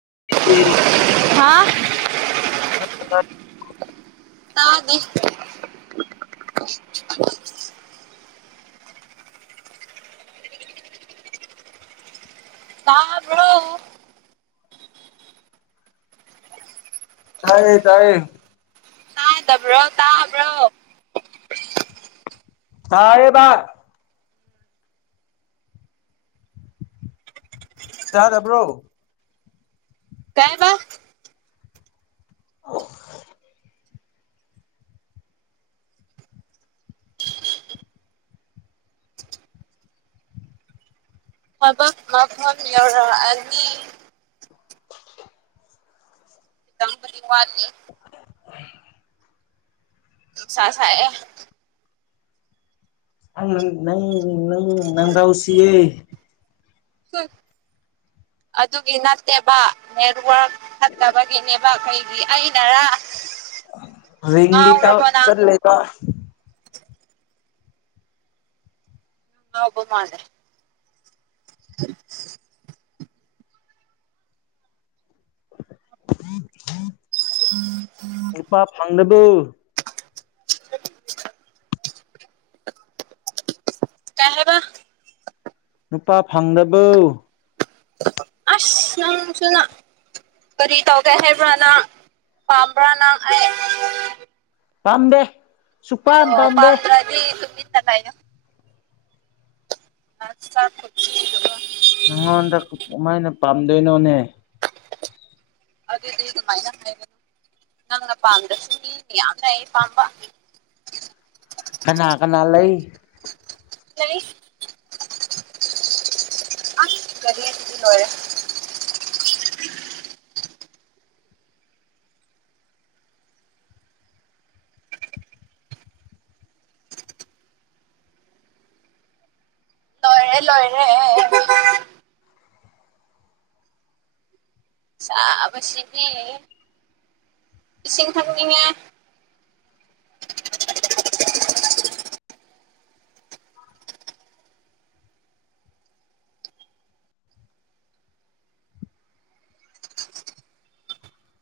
[unintelligible] ꯍꯥꯥ ꯍ ꯇꯥꯗ ꯇꯥꯕ꯭ꯔꯣꯎ ꯇꯥꯏꯌꯦ ꯇꯥꯏꯌꯦ ꯇꯥꯗꯕ꯭ꯔꯣ ꯇꯥꯕ꯭ꯔꯣ ꯁꯥꯔꯦꯕꯔ ꯇꯗꯕ꯭ꯔꯣ ꯀꯥꯏ ꯕ ꯑ ꯍ ꯃꯥꯐꯝ ꯌꯧꯔ ꯑꯅꯤ ꯋꯥꯅꯤ ꯎ ꯅꯨꯡꯁꯥ ꯁꯥꯏ ꯑꯦ ꯑ ꯅꯪ ꯅꯪ ꯅꯪꯗꯥꯥꯎꯁꯤꯌꯦ ꯑꯗꯨꯒꯤ ꯅꯠꯇꯦꯕ ꯅꯦꯔꯋꯛ ꯍꯠꯇꯕꯒꯦꯅꯦꯕ ꯀꯩꯒꯤ ꯑꯩꯅꯔ ꯔꯡꯗꯤ ꯇ ꯉꯥꯎꯔꯕꯣ ꯅꯪ ꯆꯠꯂꯦꯕ ꯕ ꯃꯥꯗ꯭ꯔꯦ [unintelligible] ꯍ [unintelligible] [unintelligible] [unintelligible] ꯗꯣ ꯀꯥꯏ ꯍꯥꯏꯕ ꯅꯨꯄꯥ ꯐꯪꯗꯕꯧ ꯑꯁ ꯅꯪꯁꯤꯅ ꯀꯔꯤ ꯇꯧꯒꯦ ꯍꯥꯏꯕ꯭ꯔꯅ ꯄꯥꯝꯕ꯭ꯔꯅ ꯍꯥꯏ ꯄꯝ ꯗꯦ ꯑꯣ ꯄꯥꯟꯗ꯭ꯔꯗꯤ ꯆ ꯑ ꯆꯔꯤ [unintelligible] ꯅꯪꯉꯣꯟꯗ ꯀꯃꯥꯏꯅ ꯄꯥꯝꯗꯣꯏꯅꯣꯅꯦ ꯑꯗꯨꯗꯤ ꯑꯗꯨ ꯃꯥꯏꯅ ꯍꯥꯏꯒꯅ ꯅꯪ ꯄꯥꯡꯝꯗꯁꯨ ꯃꯤ ꯃꯌꯝꯅ ꯑꯩ ꯄꯥꯝꯕ ꯀꯅꯥ ꯀꯅꯥ ꯂꯩ [unintelligible] ꯑ ꯀꯔꯤꯌꯥ ꯇ ꯂꯣꯏꯔꯦ ꯂꯣꯏꯔꯦ ꯂꯣꯏꯔꯦ ꯁꯥꯕꯁꯤꯗꯤ ꯏꯁꯤꯡ ꯊꯛꯅꯤꯉꯦ [unintelligible]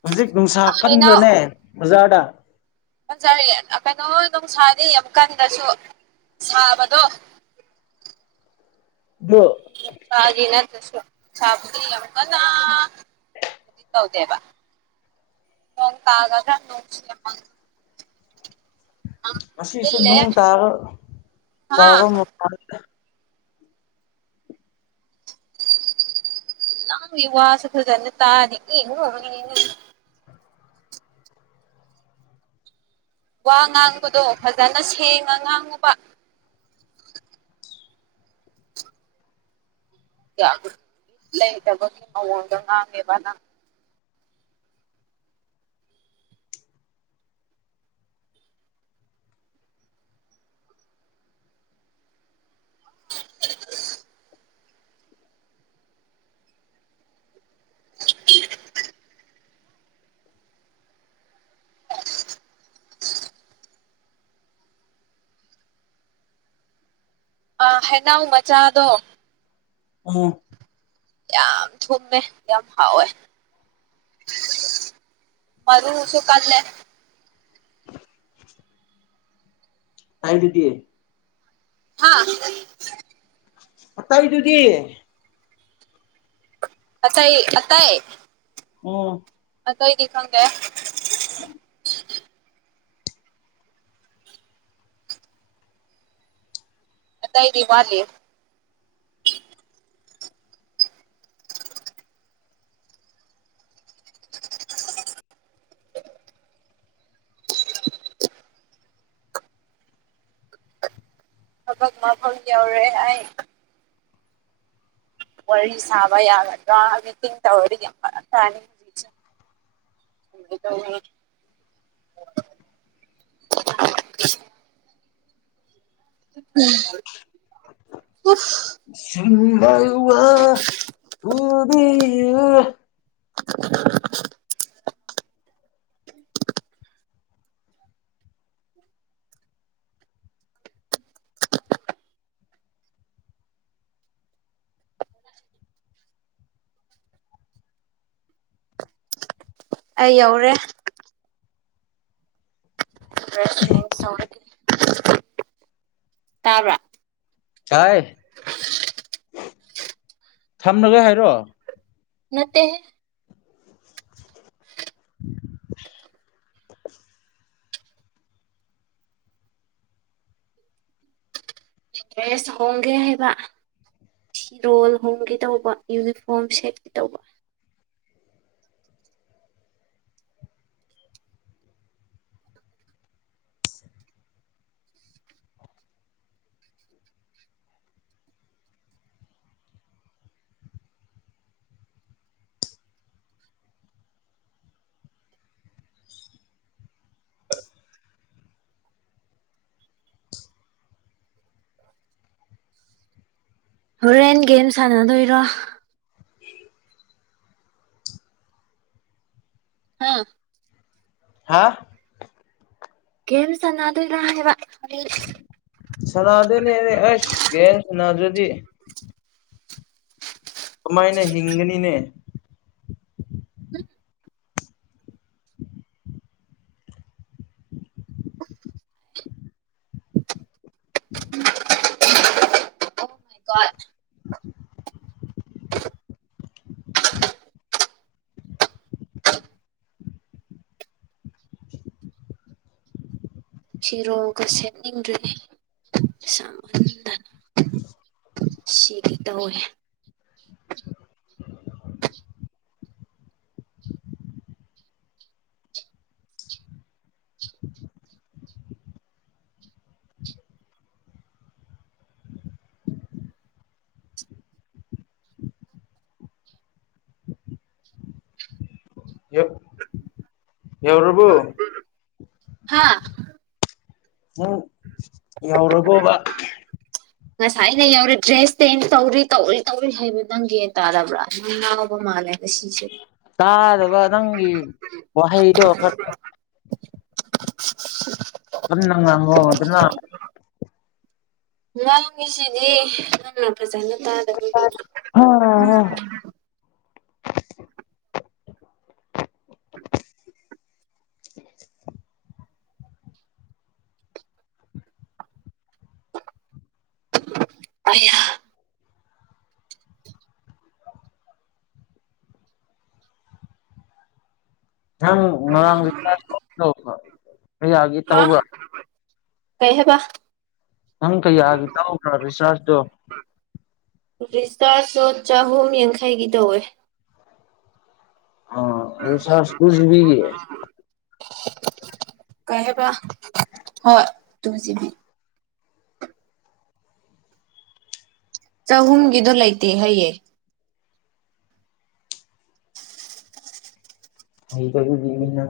ꯍꯧꯖꯤꯛ ꯅꯨꯡꯁꯥ ꯍꯩꯅꯧ ꯀꯟꯕ꯭ꯔꯅꯦ ꯕꯖꯥꯔꯗ ꯐꯖꯔꯤ ꯀꯩꯅꯣ ꯑꯗꯨꯝ ꯁꯥꯅꯤ ꯑꯃꯨꯛꯀꯥꯟꯗꯁꯨ ꯁꯥꯕꯗꯣ [unintelligible] ꯑꯗꯣ ꯅ ꯅꯠꯇꯁꯨ ꯅꯨꯡꯁꯥꯕꯨꯗꯤ ꯌꯥꯝ ꯀꯅꯥ ꯇꯧꯗꯦꯕ ꯅꯣꯡ ꯇꯥꯒꯗ꯭ꯔ [unintelligible] ꯑꯁꯤꯁꯨ ꯅꯨꯡ ꯇꯥꯔꯣꯏ ꯍꯥ ꯇ [unintelligible] ꯅꯥꯡꯒꯤ ꯋꯥꯁꯨ ꯐꯖꯟꯅ ꯇꯥꯗꯦ [unintelligible] ꯋꯥ ꯉꯥꯡꯕꯗꯣ ꯐꯖꯅ ꯁꯦꯡꯉ ꯉꯥꯡꯉꯨꯕ ꯂꯩꯇꯕꯒꯤ ꯃꯑꯣꯡꯗꯣ ꯉꯥꯡꯉꯦꯕ ꯅꯪ [unintelligible] ꯑꯥ ꯍꯦꯅꯥꯎ ꯃꯆꯥꯗꯣ ꯑ ꯌꯥꯝ ꯊꯨꯝꯃꯦ ꯌꯥꯝ ꯍꯥꯎꯋꯦ ꯃꯔꯨꯁꯨ ꯀꯥꯟꯂꯦ ꯍꯥꯏꯕꯗꯤ ꯍꯥꯥ ꯑ ꯇꯏꯗꯨꯗꯤ ꯑꯊꯥꯏ ꯑꯠꯇꯌꯦ ꯎꯝ ꯏꯗꯤ ꯈꯪꯒꯦ ꯎꯝ ꯑ ꯇꯥꯏꯗꯤ ꯃꯥꯂꯤꯦ ꯍꯕꯛ ꯃꯥ ꯐ ꯌꯥꯎꯔꯦ ꯍꯥꯏ ꯋꯥꯔꯤ ꯁꯥꯕ ꯌꯥꯕꯤꯡ ꯇꯧꯔꯤꯅꯤꯡ [unintelligible] [unintelligible] ꯎꯝ ꯄꯨ ꯁꯕ ꯋꯥ ꯎꯗ [unintelligible] ꯑꯩ ꯌꯧꯔꯦ ꯁ ꯇꯥꯕ꯭ꯔꯥ ꯁꯑ [inaudible] ꯊꯝꯅꯒ ꯍꯥꯏꯔꯣ ꯅꯠꯇꯦ [inaudible] ꯦꯁ ꯍꯣꯡꯒꯦ ꯍꯥꯏꯕ ꯁꯤꯤꯔꯣꯜ ꯍꯣꯡꯒꯦ ꯇꯧꯕ ꯌꯨꯅꯤꯐꯣꯔꯝ ꯁꯦꯠꯀꯤꯦ ꯇꯧꯕ ꯍꯣꯔꯦꯟ ꯒꯦꯝ ꯁꯥꯟꯅꯗꯣꯏꯔꯣ ꯍꯥꯥ ꯍꯥꯥ ꯦꯝꯁꯅ ꯑꯗꯨ ꯅ ꯋꯥ ꯁꯅꯥꯗꯅꯤꯅꯦꯦ ꯑꯁ ꯀꯦ ꯁꯅꯥꯗꯨꯗꯤ ꯀꯃꯥꯏꯅ ꯍꯤꯡꯒꯅꯤꯅꯦ ꯎꯝ ꯣ ꯁꯤꯔꯣꯒ ꯁꯦꯝꯦꯠꯅꯤꯡꯗꯔꯤꯅꯦꯗꯅ ꯁꯤꯔꯤ ꯇꯋꯋꯦ ꯌ ꯌꯎ꯭ꯔꯕꯨ ꯍꯥꯥ ꯎꯝ ꯌꯥꯎꯔꯔꯕꯣꯕ ꯉꯁꯥꯏꯩꯅ ꯌꯧꯔꯤ ꯗ꯭ꯔꯦꯁ ꯆꯦꯟꯖ ꯇꯧꯔꯤ ꯇꯧꯔꯤ ꯇꯧꯔꯤ ꯍꯥꯏꯕ ꯅꯪꯒꯤꯦ ꯇꯥꯔꯕ꯭ꯔꯥ ꯅꯪ ꯂꯥꯎꯕ ꯃꯥꯜꯂꯦ ꯉꯁꯤꯁꯦ ꯇꯥꯗꯕ ꯅꯪꯒꯤ ꯋꯥꯍꯩꯗꯣ ꯈꯔ ꯐꯉꯉꯣ ꯑꯗꯨ ꯅꯁꯤꯗꯤ ꯐꯖꯅ ꯇꯥꯗꯕꯒꯤ ꯑ ꯌꯥꯝ ꯉꯔꯥꯡ ꯔꯤꯆꯥꯔ ꯇ ꯀꯌꯥꯒꯤ ꯇꯧꯕ꯭ꯔꯥ ꯀꯩꯍꯕ ꯍꯪ ꯀꯩ ꯍꯥꯏꯒ ꯇꯥꯎ ꯈꯔ ꯁꯋꯥꯁꯗ ꯔꯤꯁꯇꯥꯔꯁꯨ ꯆꯍꯨꯝ ꯌꯥꯡꯈꯩꯒꯤ ꯇꯧꯋꯦ ꯑ ꯑꯗꯨ ꯆꯁꯁꯤꯕꯤꯒ ꯀꯍꯦꯕ ꯍ ꯇꯕꯨ ꯆꯃꯤꯅꯤ [inaudible] ꯆꯍꯨꯝꯒꯤꯗꯣ ꯂꯩꯇꯦ ꯍꯩꯑꯦ ꯍ ꯀ ꯑꯗꯨꯗꯤꯅ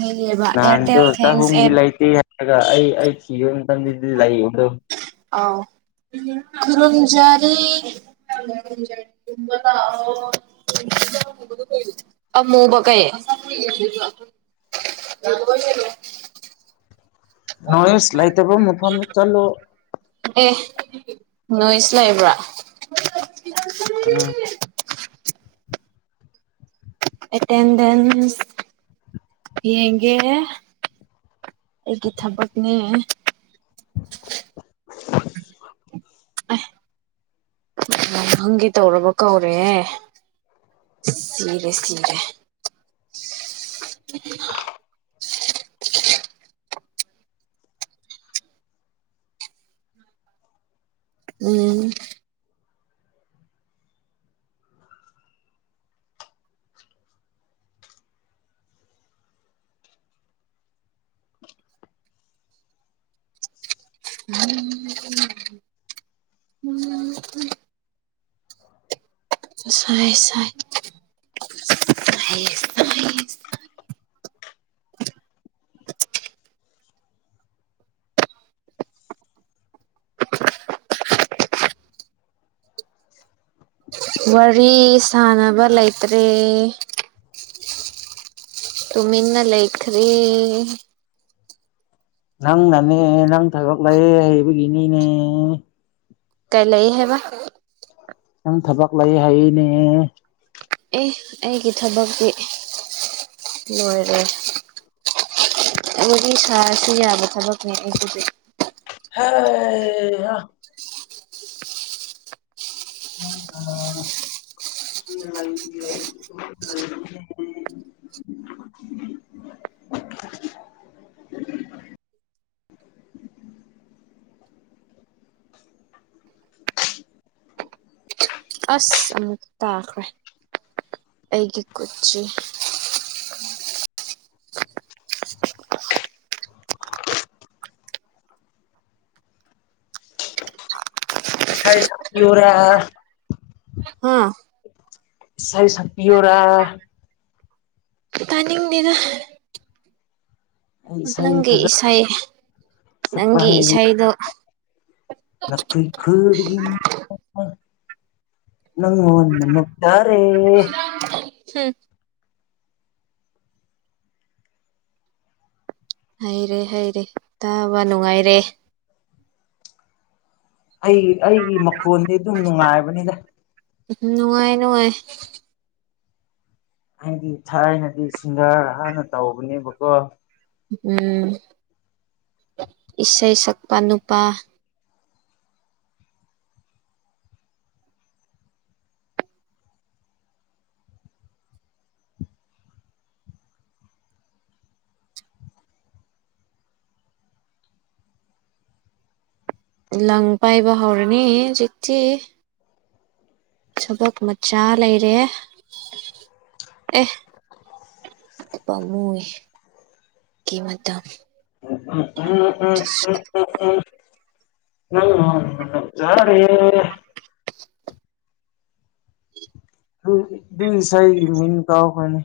ꯍꯥꯏꯌꯦꯕ ꯅꯍꯥꯟꯁꯨ ꯑꯦꯌꯥꯔꯇꯦꯜ ꯊꯦꯡꯁ ꯆꯍꯨꯝꯒꯤ ꯑꯦꯞ ꯂꯩꯇꯦ ꯍꯥꯏꯔꯒ ꯑꯩ ꯑꯩ ꯊꯤꯈꯤꯕ ꯃꯇꯝꯗꯗꯤ ꯂꯩ ꯑꯗꯣ ꯑ ꯀꯨꯟꯖꯔꯤ ꯑꯃꯨꯕ ꯀꯑꯦ ꯌꯥꯝꯣ ꯅꯣꯏ ꯏꯁ ꯂꯩꯥꯏꯇꯕꯣ ꯃ ꯐꯣꯟ ꯆꯂꯣ ꯅꯣꯏꯁ ꯂꯩꯕ꯭ꯔꯥ ꯑ ꯑꯦꯇꯦꯟꯗꯦꯟꯁ ꯌꯦꯡꯒꯦ ꯑꯩꯒꯤ ꯏ ꯊꯄꯛꯅꯤ ꯍꯥꯏ ꯑꯦ ꯅꯍꯪꯒꯤ ꯇꯧꯔꯕ ꯀꯧꯔꯦ ꯁꯔꯦ ꯁꯔꯦ [unintelligible] ꯎꯝ ꯎꯝ ꯁꯥꯏ ꯁꯥꯏꯥꯏ [unintelligible] ꯋꯥꯔꯤ ꯁꯥꯟꯅꯕ ꯂꯩꯇ꯭ꯔꯦ ꯇꯨꯃꯤꯅ ꯂꯩꯈꯔꯤ ꯅꯪꯅ ꯅꯪꯊꯕꯥꯛꯂ ꯑꯩꯕꯒꯤꯅꯤꯅꯦ ꯀꯥꯏ ꯂꯩ ꯍꯥꯏꯦꯕ ꯌꯥꯝ ꯊꯕꯛ ꯂꯩ ꯍꯥꯏꯅꯦ ꯑꯦ ꯑꯩꯒꯤ ꯊꯕꯛꯇꯤ ꯂꯣꯏꯔꯦ ꯑꯣꯒꯤ ꯁꯥꯁꯨ ꯌꯥꯕ ꯊꯕꯛꯅꯦꯗꯤ ꯍ ꯑ ꯎꯝ [unintelligible] [unintelligible] [unintelligible] [unintelligible] ꯑꯁ ꯑꯃꯨ ꯇꯈ꯭ꯔꯦ ꯑꯩꯒꯤ ꯀꯨꯆꯤ ꯍꯁ ꯄꯌꯔ ꯍꯥ ꯁꯥꯏ ꯁ ꯄꯤꯌꯔꯥ ꯇꯅꯤꯡꯗꯗ ꯑꯩ ꯏꯁꯩ ꯅꯪꯒꯤ ꯐꯖ ꯏꯁꯩ ꯅꯪꯒꯤ ꯏꯁꯩꯗꯣ ꯂ ꯈ ꯅꯪꯟꯅ ꯅꯇꯔꯦ ꯍꯝ ꯍꯩꯔꯦ ꯍꯩꯔꯦ ꯇꯥꯕ ꯅꯨꯡꯉꯥꯏꯔꯦ ꯑꯩ ꯑꯩꯒꯤ ꯃꯈꯣꯟꯗꯤ ꯑꯗꯨꯝ ꯅꯨꯡꯉꯥꯏꯕꯅꯤꯗ ꯅꯨꯡꯉꯥꯏ ꯅꯨꯡꯉꯥꯏ ꯑꯩꯗꯤ ꯊꯥꯏꯅꯗꯤ ꯁꯤꯡꯒꯥꯔ ꯍꯥꯟꯅ ꯇꯧꯕꯅꯦꯕꯀꯣ ꯎꯝ ꯏꯁꯩ ꯁꯛꯄ ꯅꯨꯄꯥ ꯂꯪ ꯄꯥꯏꯕ ꯍꯧꯔꯅꯤ ꯍꯧꯖꯤꯛꯇꯤ ꯊꯕꯛ ꯃꯆꯥ ꯂꯩꯔꯦ ꯑꯦ ꯄꯃꯣꯏ ꯀꯃ ꯃꯇꯝ ꯎꯝ ꯎꯝ ꯎꯝ ꯎ ꯌꯥꯔꯦ ꯑꯗꯨꯗꯨꯏ ꯁꯍꯤꯒꯤ ꯃꯤꯅ ꯀꯑꯣ ꯀꯅꯤ